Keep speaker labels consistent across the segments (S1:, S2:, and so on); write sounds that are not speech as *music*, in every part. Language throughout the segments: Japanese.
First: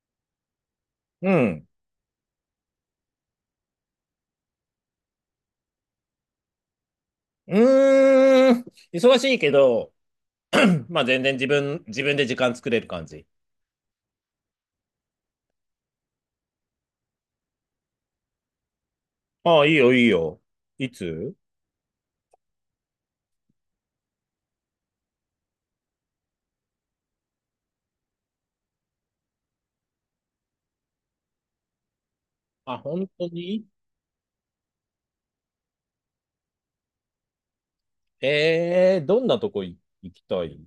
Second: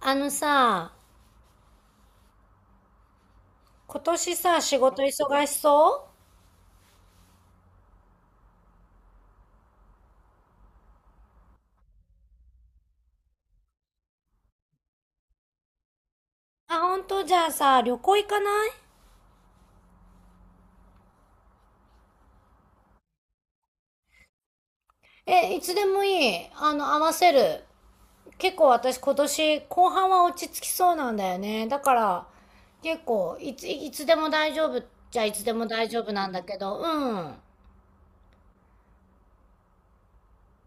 S1: あのさ、
S2: うん。
S1: 今年さ、仕事忙しそう？
S2: うーん。忙しいけど、*clears throat* まあ全然自分で時間作れる感じ。
S1: あ、本当？じゃあさ、旅行行かない？
S2: ああ、いいよ、いいよ。いつ？
S1: え、いつでもいい。あの、合わせる。結構私今年後半は落ち着きそうなんだよね。だから、
S2: あ、
S1: 結
S2: 本当
S1: 構、いつ、
S2: に？
S1: いつでも大丈夫。じゃあいつでも大丈夫なんだけど、うん。
S2: ええー、どんなとこい行きたい？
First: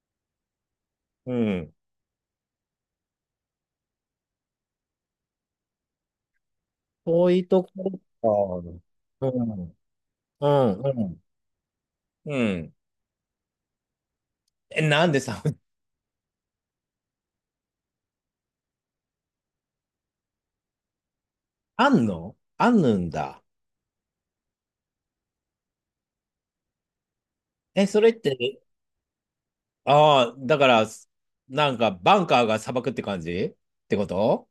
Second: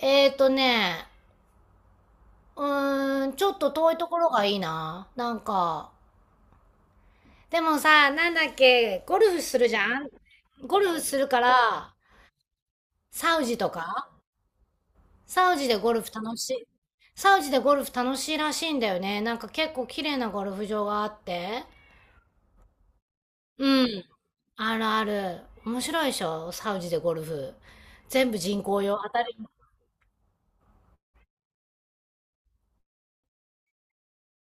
S1: えーとね、
S2: うん。
S1: うーん、ちょっと遠いところがいいな。なんか。
S2: 遠い
S1: で
S2: と
S1: も
S2: こ
S1: さ、なんだっけ、ゴ
S2: か。う
S1: ルフする
S2: ん。
S1: じゃん？
S2: う
S1: ゴ
S2: ん、
S1: ルフ
S2: う
S1: す
S2: ん。
S1: るから、
S2: うん。
S1: サウジとか。
S2: え、なんでさ？
S1: サウ
S2: *laughs*
S1: ジでゴルフ楽しい？サウジでゴルフ楽しいらしいんだよね。なんか結構綺麗なゴルフ場があって。
S2: あんのあんぬんだ。
S1: うん。あるある。面白いでしょサウジでゴルフ。
S2: え、それっ
S1: 全部
S2: て、
S1: 人工用。当たり前。
S2: ああ、だから、なんか、バンカーが砂漠って感じってこと？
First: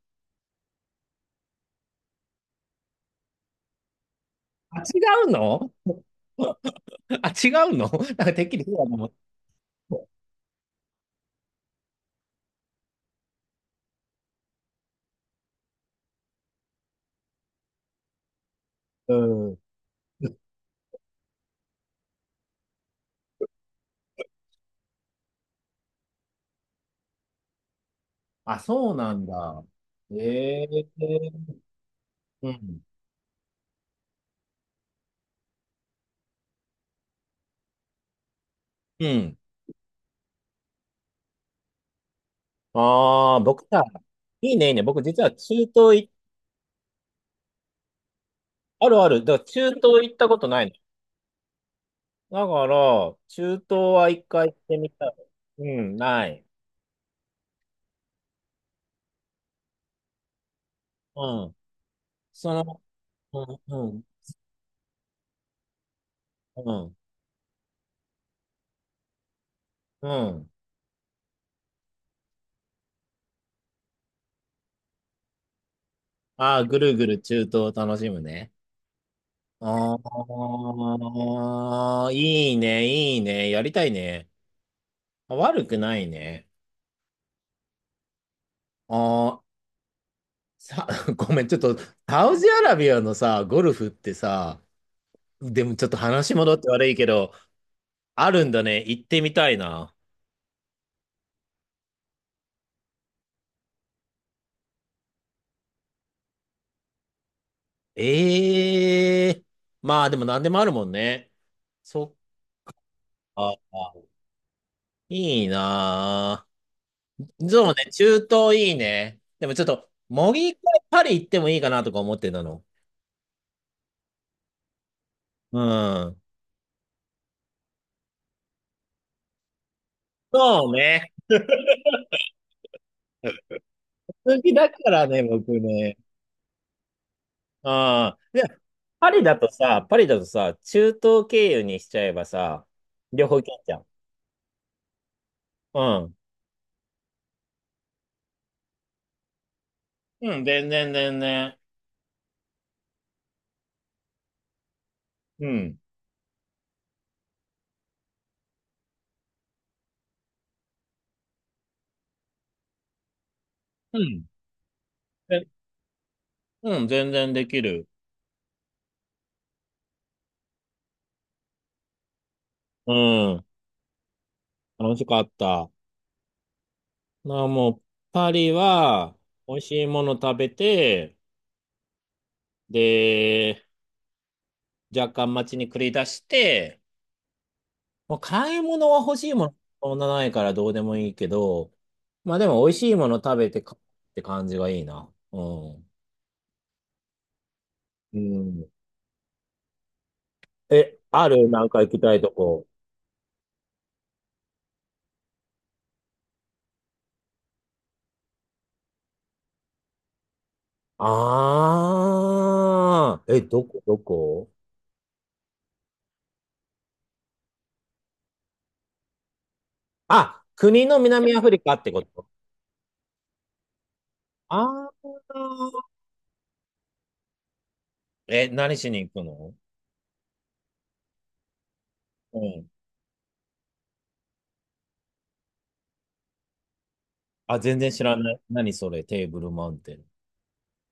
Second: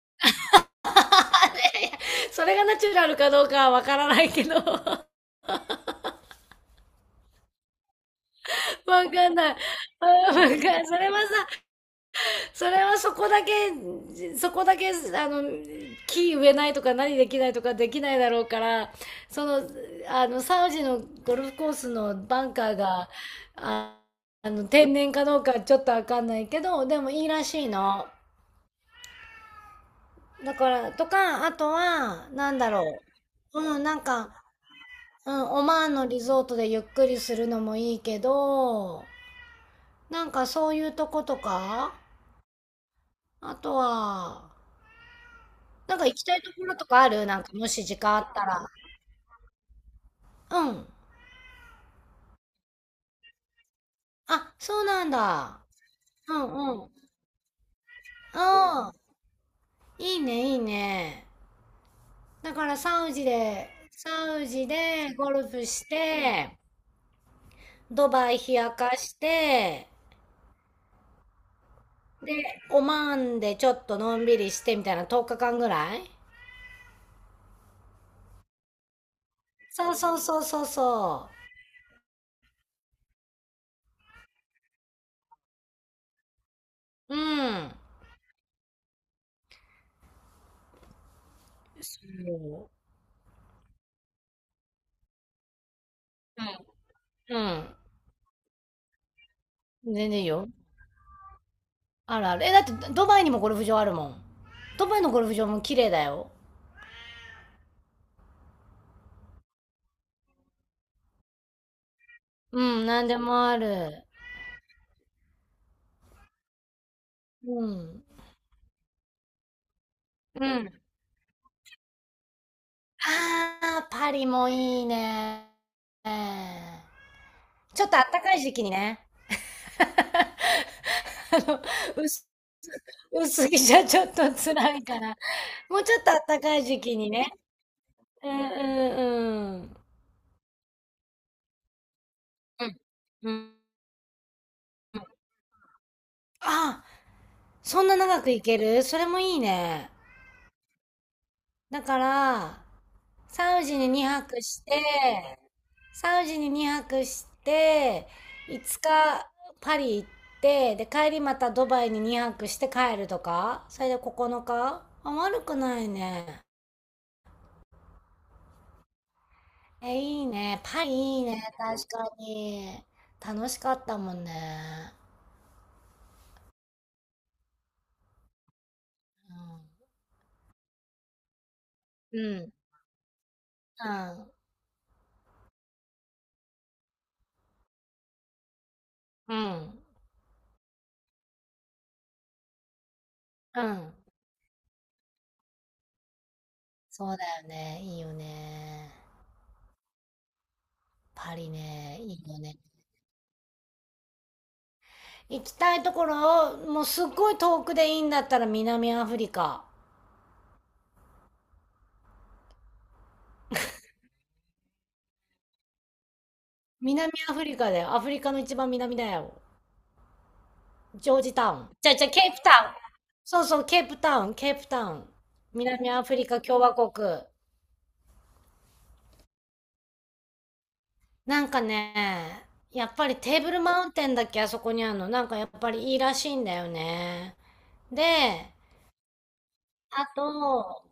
S1: *laughs* それがナチュラルかどうかはわからないけど。
S2: あ違
S1: *laughs*
S2: うの *laughs* *laughs* あ、違うの *laughs* なんかてっきりそうだと思
S1: わ
S2: っ
S1: かんない。うん、わかん、それはさ、それはそこだけ、あの、木植えないとか何できないとかできないだろうから、
S2: た。う
S1: そ
S2: ん。
S1: の、あの、サウジのゴルフコースのバンカーが、あ、あの、天然かどうかちょっとわかんないけど、でもいいらしいの。
S2: あ、そうなんだ。
S1: だ
S2: ええ、
S1: から、とか、あとは、
S2: う
S1: なんだ
S2: ん。
S1: ろう。うん、なんか、うん、オマーンのリゾートでゆっくりするのもいいけど、
S2: うん。
S1: なんかそういうとことか、
S2: ああ、
S1: あ
S2: 僕
S1: と
S2: さ、い
S1: は、
S2: いね、いいね。僕実は中
S1: な
S2: 東
S1: んか
S2: い、
S1: 行きたいところとかある？なんかもし時間あったら。
S2: あるある。だから中東行ったことな
S1: う
S2: い
S1: ん。
S2: の。だから、中東は一回
S1: あ、
S2: 行って
S1: そう
S2: み
S1: な
S2: た
S1: ん
S2: い。
S1: だ。
S2: うん、な
S1: う
S2: い。
S1: んうん。ああ、いいね、いいね。
S2: うん。そ
S1: だから
S2: の、
S1: サウジ
S2: う
S1: で、
S2: ん、うん、
S1: サウジでゴルフして、
S2: うん、
S1: ドバイ冷やかして、
S2: うん。
S1: で、オマーンでちょっとのんびりしてみたいな、10日間ぐらい。
S2: ああ、ぐるぐる中東を楽しむね。
S1: そうそうそうそ
S2: あ
S1: うそ
S2: あ、いいね、いいね。やりたいね。まあ悪くないね。
S1: う。うん。
S2: ああ、さ、*laughs* ごめん、ちょっと、サウジア
S1: そう。
S2: ラビアのさ、ゴルフってさ、でもちょっと話戻って悪いけど、
S1: うん。うん。
S2: あるんだね。行ってみたい
S1: 全
S2: な。
S1: 然いいよ。あるある。え、だってドバイにもゴルフ場あるもん。ドバイのゴルフ場も綺麗だよ。
S2: ええ、まあでも何でもあるもんね。そっ
S1: うん、なんでもあ
S2: か。
S1: る。
S2: いいなぁ。
S1: う
S2: そうね、
S1: ん。
S2: 中東いいね。でもちょっと、もう
S1: う
S2: 一回
S1: ん。
S2: パリ行ってもいいかなとか思ってたの。
S1: ああ、パリもいいね。
S2: うん。
S1: ちょっとあったかい時期にね。
S2: そうね。
S1: あの、薄、薄着じゃちょっと
S2: 好きだ
S1: 辛
S2: か
S1: いか
S2: ら
S1: ら。
S2: ね、僕
S1: もうち
S2: ね。
S1: ょっとあったかい時期にね。
S2: ああ。
S1: うんうん
S2: パリだと
S1: うん。
S2: さ、パリだとさ、中東経由にしちゃえばさ、
S1: うん。
S2: 両
S1: う
S2: 方行け
S1: ん。
S2: んじゃん。うん。
S1: あ、そんな長く行ける？それもいいね。
S2: うん、全然全然。
S1: だから、サウジに2泊して、
S2: うん。
S1: サウジに2泊して、5日パリ行って、で、帰りまたドバイに2泊して帰るとか、それ
S2: う
S1: で
S2: ん。
S1: 9日、あ、悪
S2: え、
S1: くないね。
S2: うん、全然できる。
S1: え、いいね。パリいいね。確かに。
S2: うん。
S1: 楽しかったもんね。
S2: 楽しかった。まあもう、パリは、美味しいもの食べて、
S1: うん。うん。
S2: で、
S1: うん。
S2: 若干街に繰り出して、もう買い物は欲しい
S1: う
S2: もの、
S1: ん。
S2: そんなないからどうでもいいけど、まあでも美味しいもの食べて
S1: う
S2: かっ
S1: ん、
S2: て感じがいいな。うん。
S1: そうだよね。いいよ
S2: うん。
S1: ね。
S2: え、あ
S1: パ
S2: る
S1: リ
S2: なんか行
S1: ね。
S2: きた
S1: い
S2: いと
S1: いよね。
S2: こ？
S1: 行きたいところを、もうすっごい遠くでいいんだったら南アフリカ。
S2: ああ、え、どこ、どこ？
S1: 南アフリカだよ。アフリカの一番南だよ。
S2: あ、国の
S1: ジョージ
S2: 南ア
S1: タ
S2: フリ
S1: ウン。
S2: カっ
S1: じ
S2: て
S1: ゃあ
S2: こ
S1: じゃあ、ケ
S2: と？
S1: ープタウン。そうそう、ケープタウン、ケープタ
S2: あ
S1: ウ
S2: あ
S1: ン。南アフリカ共和国。
S2: ー、え、何しに行くの？
S1: なんか
S2: う
S1: ね、
S2: ん。
S1: やっぱりテーブルマウンテンだっけ、あそこにあるの。なんかやっぱりいいらしいんだよね。
S2: あ、全然知らない。
S1: で、
S2: 何それ、テーブルマウンテン。
S1: あと、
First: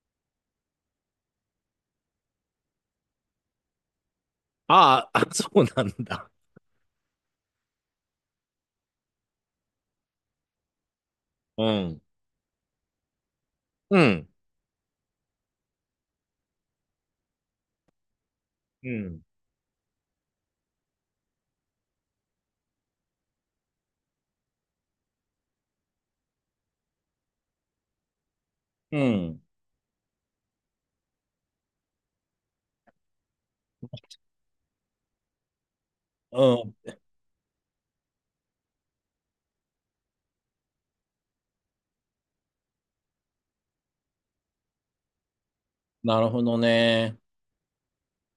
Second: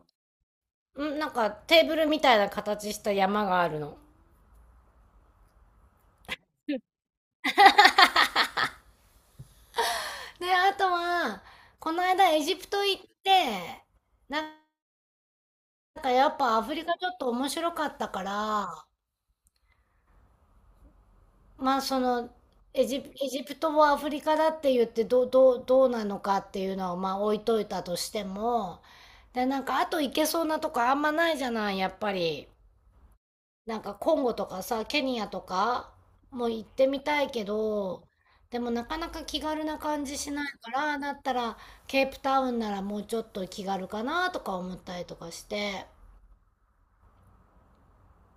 S1: ん、なんかテーブルみたいな形した山があるの。
S2: あーあ、そうなんだ。
S1: で、あとは、
S2: う
S1: こ
S2: ん。
S1: の間エジプト行って、
S2: うん。
S1: なんかやっぱアフリカちょっと面白かったから、
S2: うん。
S1: まあそのエジプトをアフリカだって言ってどうなのかっていうのはまあ置いといたとしても、
S2: うん。
S1: で、なんかあと行けそうなとこあんまないじゃない、やっぱり。なんかコンゴとかさ、ケニアとかも
S2: う
S1: 行って
S2: ん。
S1: みたいけど、でもなかなか気軽な感じしないから、だったらケープタウンならもうちょっと気軽かなとか思ったりとかして。
S2: なるほどね。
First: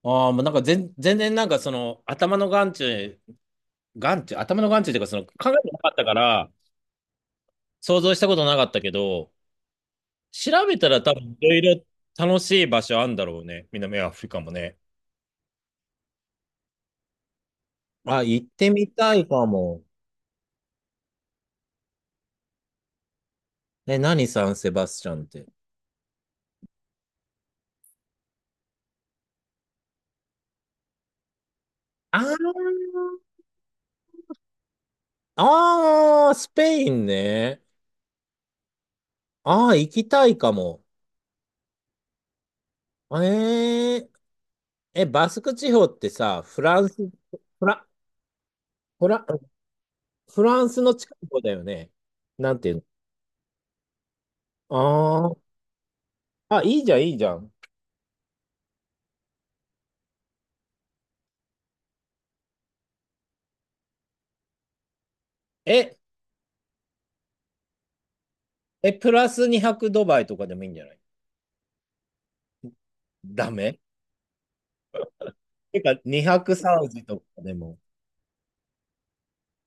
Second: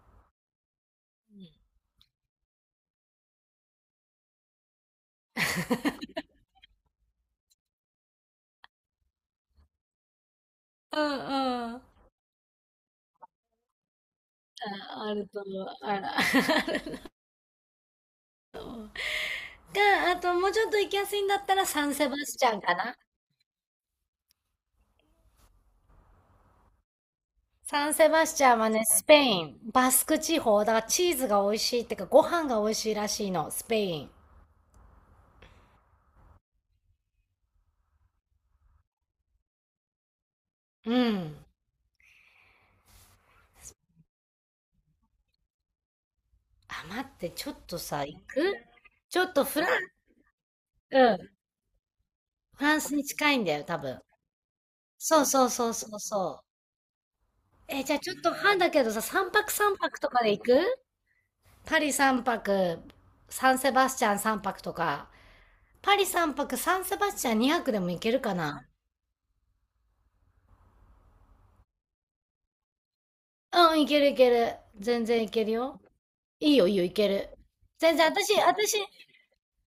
S2: ああ、もうなんか全、全然なんかその頭の眼中、眼中、頭の眼中っていうかその考えてなかったから想像したことなかったけど、調べた
S1: う
S2: ら
S1: ん
S2: 多
S1: うん。
S2: 分いろい
S1: あ
S2: ろ楽しい場所あんだろうね。南アフリカもね。
S1: あると思う。あら。*laughs*
S2: あ、行ってみたいかも。
S1: が、あともうちょっと行きやすいんだったらサンセバスチャンかな。
S2: え、何サンセバスチャンって？
S1: サンセバスチャンはね、スペイン、バスク地方、だからチーズが美味しいってか、
S2: あ
S1: ご
S2: ー、
S1: 飯が美味しいらしいの、スペイン。
S2: あー、スペインね。あー、行きたいかも。
S1: うん。
S2: えー、え、バスク地方ってさ、フラ
S1: あ、
S2: ンス、
S1: 待って、ちょっ
S2: フ
S1: と
S2: ラ、
S1: さ、行く？
S2: フ
S1: ちょ
S2: ラ、
S1: っとフラン、
S2: フランスの
S1: う
S2: 近
S1: ん。
S2: くだよね。なん
S1: フ
S2: てい
S1: ラン
S2: う
S1: スに近いんだよ、多分。そ
S2: の？
S1: うそう
S2: あ
S1: そうそうそう。
S2: ー、あ、いいじゃん、いいじゃん。
S1: え、じゃあちょっと半だけどさ、3泊とかで行く？パリ3泊、サンセバスチャン3泊とか。パ
S2: え、
S1: リ3泊、サンセバスチャン2泊でも行けるかな？
S2: え、プラス200ドバイとかでもいいんじゃない？ダ
S1: う
S2: メ？
S1: ん、いけるいける。全然いける
S2: て
S1: よ。
S2: か、
S1: い
S2: 200
S1: いよい
S2: サ
S1: いよ、
S2: ウ
S1: い
S2: ジ
S1: け
S2: と
S1: る。
S2: かでも。
S1: 全然、私、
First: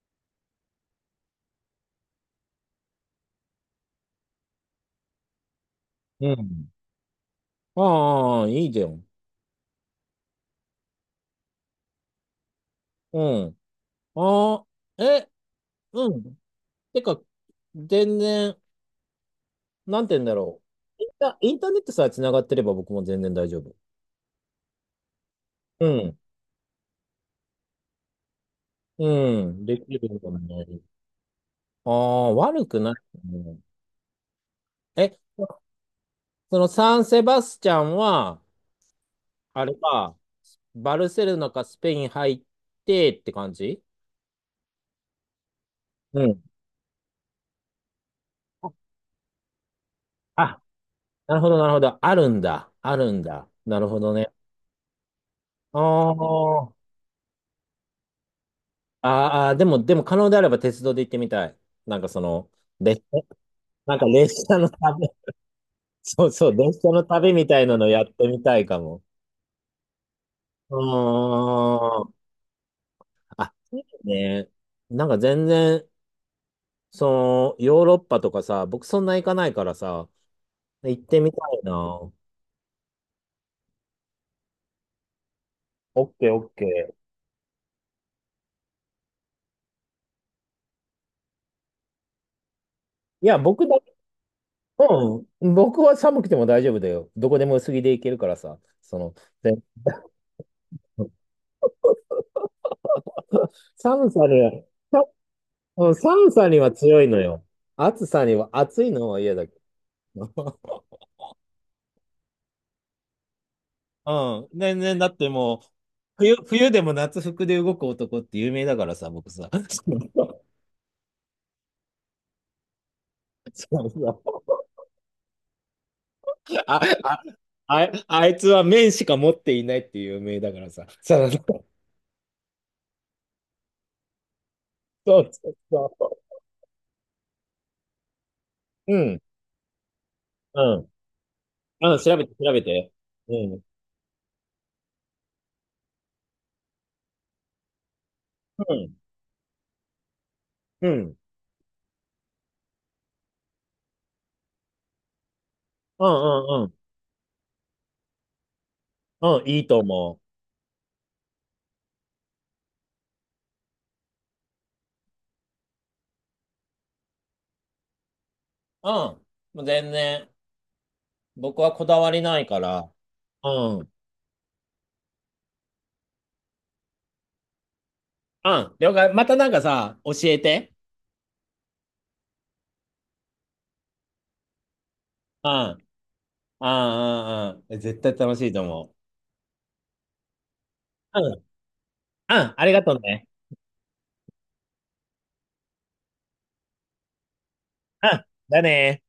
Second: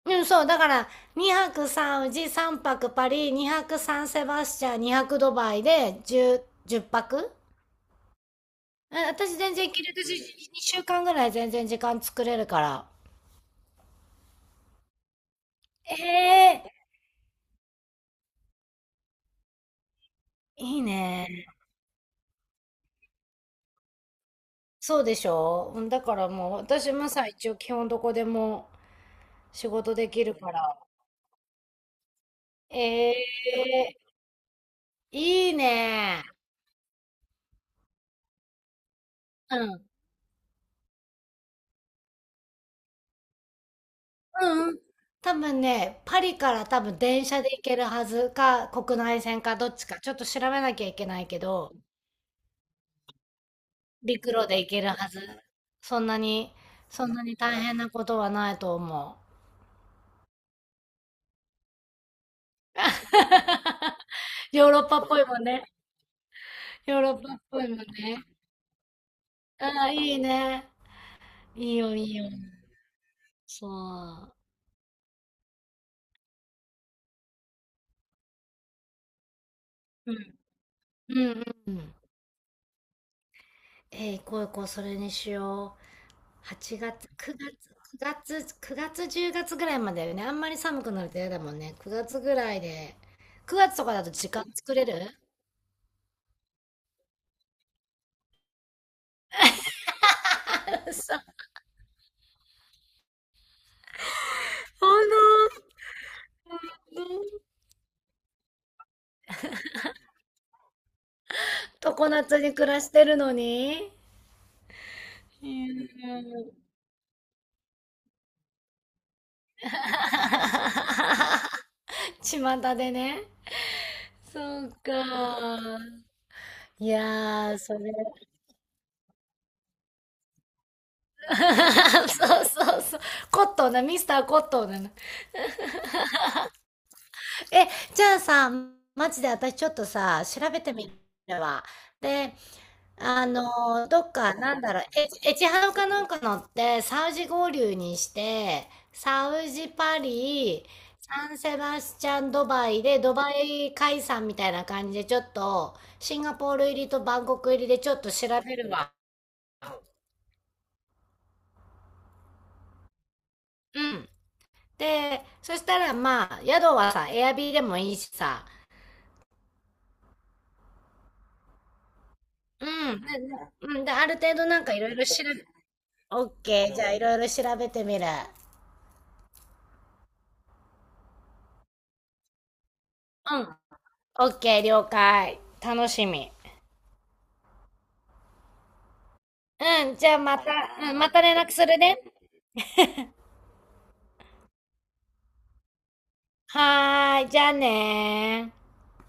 S1: うん、そう、だから、2泊3宇治、3泊パリ、2泊3セバスチャン、2泊ドバイで
S2: う
S1: 10、
S2: ん。
S1: 10泊
S2: ああ、いいじゃ
S1: うん、
S2: ん。
S1: 私全然いける。私、2週間ぐらい全然時間作れるから。
S2: うん。ああ、え、
S1: え
S2: うん。
S1: え、
S2: てか、全然、なんて言うんだろ
S1: いい
S2: う。
S1: ね。
S2: インターネットさえ繋がってれば僕も全然大丈夫。
S1: そうでしょう？う
S2: う
S1: ん、だか
S2: ん。
S1: らもう、私もさ、一応基本どこでも
S2: うん。
S1: 仕
S2: でき
S1: 事で
S2: る
S1: きる
S2: もん
S1: か
S2: ね。
S1: ら。
S2: ああ、悪く
S1: え
S2: ないね。
S1: え、
S2: え、
S1: いい
S2: そ
S1: ね。
S2: のサンセバスチャンは、あれか、バルセロナかスペイン入ってって感じ？
S1: うんうん。多分ね、パ
S2: う
S1: リ
S2: ん。
S1: から多分電車で行けるはずか、国内線かどっちか、ちょっと調べ
S2: あ、
S1: なきゃいけない
S2: な
S1: け
S2: るほど、な
S1: ど、
S2: るほど。あるんだ。あるんだ。なるほど
S1: 陸
S2: ね。
S1: 路で行けるはず。
S2: あ
S1: そんなに、
S2: ー、
S1: そんなに大変なことはないと思う。
S2: あー、でも、でも可能であれば鉄道で行ってみたい。なんかその、列車、なんか
S1: *laughs*
S2: 列車
S1: ヨ
S2: の
S1: ーロッパっ
S2: 旅、
S1: ぽ
S2: *laughs*
S1: いもんね。
S2: そうそう、列車
S1: ヨー
S2: の
S1: ロッ
S2: 旅
S1: パっ
S2: みた
S1: ぽ
S2: い
S1: いも
S2: な
S1: ん
S2: のやっ
S1: ね。
S2: てみたいかも。
S1: ああ、いいね。
S2: う
S1: いいよ、い
S2: ーん。
S1: いよ。
S2: あ、いい
S1: そ
S2: ね。なんか全然、その、ヨーロッパとかさ、僕そんな行かないからさ、
S1: う。うん。
S2: 行ってみ
S1: う
S2: た
S1: ん、
S2: い
S1: う
S2: な。
S1: ん。うん
S2: オ
S1: えー、行こう行こう、それにしよ？
S2: ッケーオッケ
S1: 8
S2: ー。
S1: 月、9月、10月ぐらいまでだよね。あんまり寒くなると嫌だもんね。9月ぐらいで。
S2: いや、僕
S1: 9
S2: だ、
S1: 月とかだと時間作れる？
S2: うん、僕は寒くても大丈夫だよ。どこでも薄着で行けるからさ、その、で
S1: *laughs* さ、
S2: 寒さで、
S1: ほん
S2: うん、寒さには強いのよ。暑さには、暑いのは嫌だけど。
S1: と常夏に暮らしてるのに。
S2: *laughs* うん。全然、だって
S1: う
S2: もう、
S1: ん。
S2: 冬でも夏服で動く男って有名だからさ、僕さ。*laughs*
S1: 巷でね。
S2: そうそうそ
S1: そ
S2: う
S1: うか。
S2: *laughs* あ、
S1: い
S2: あ、
S1: やー、そ
S2: あ、
S1: れ。
S2: あいつは麺しか持っていないっていう有名だからさ。そうそ
S1: *laughs* そうそうそう。コットンな、ミスターコットンなの。
S2: うそうそ
S1: え、じゃあさ、
S2: う。う
S1: マ
S2: ん。
S1: ジで私ちょっとさ、調
S2: う
S1: べてみ
S2: ん。
S1: るわ。
S2: うん、調べて、
S1: で、
S2: 調べて。
S1: あ
S2: うん。
S1: の、どっか、なんだろう、エチハウかなんか乗って、サウジ合流にし
S2: う
S1: て、
S2: ん。
S1: サウジパリ、
S2: うん。
S1: サンセバスチャンドバイで、ドバイ解散みたいな感じで、ちょっと、
S2: うん、
S1: シンガポー
S2: うん、
S1: ル
S2: う
S1: 入
S2: ん。
S1: りとバンコク入りでちょっと調べるわ。
S2: うん、いいと思
S1: うん。で、そしたらまあ、宿はさ、エアビーでもいいしさ、
S2: う。うん。もう全然、僕はこだわりないか
S1: う
S2: ら。
S1: ん。で、で、う
S2: う
S1: ん
S2: ん。
S1: で、ある程度なんかいろいろ調べ、オッケー、じゃあいろいろ調べてみる。
S2: うん、了解。またなんかさ、教えて。
S1: うん。オッケー、了解。
S2: うん、
S1: 楽しみ。
S2: うん、うん、うん。絶対楽しいと思
S1: うん、じゃあまた、うん、ま
S2: う。
S1: た
S2: うん、
S1: 連絡するね。
S2: うん、ありがとうね。
S1: はーい、じゃあ
S2: うん、
S1: ねー。
S2: だね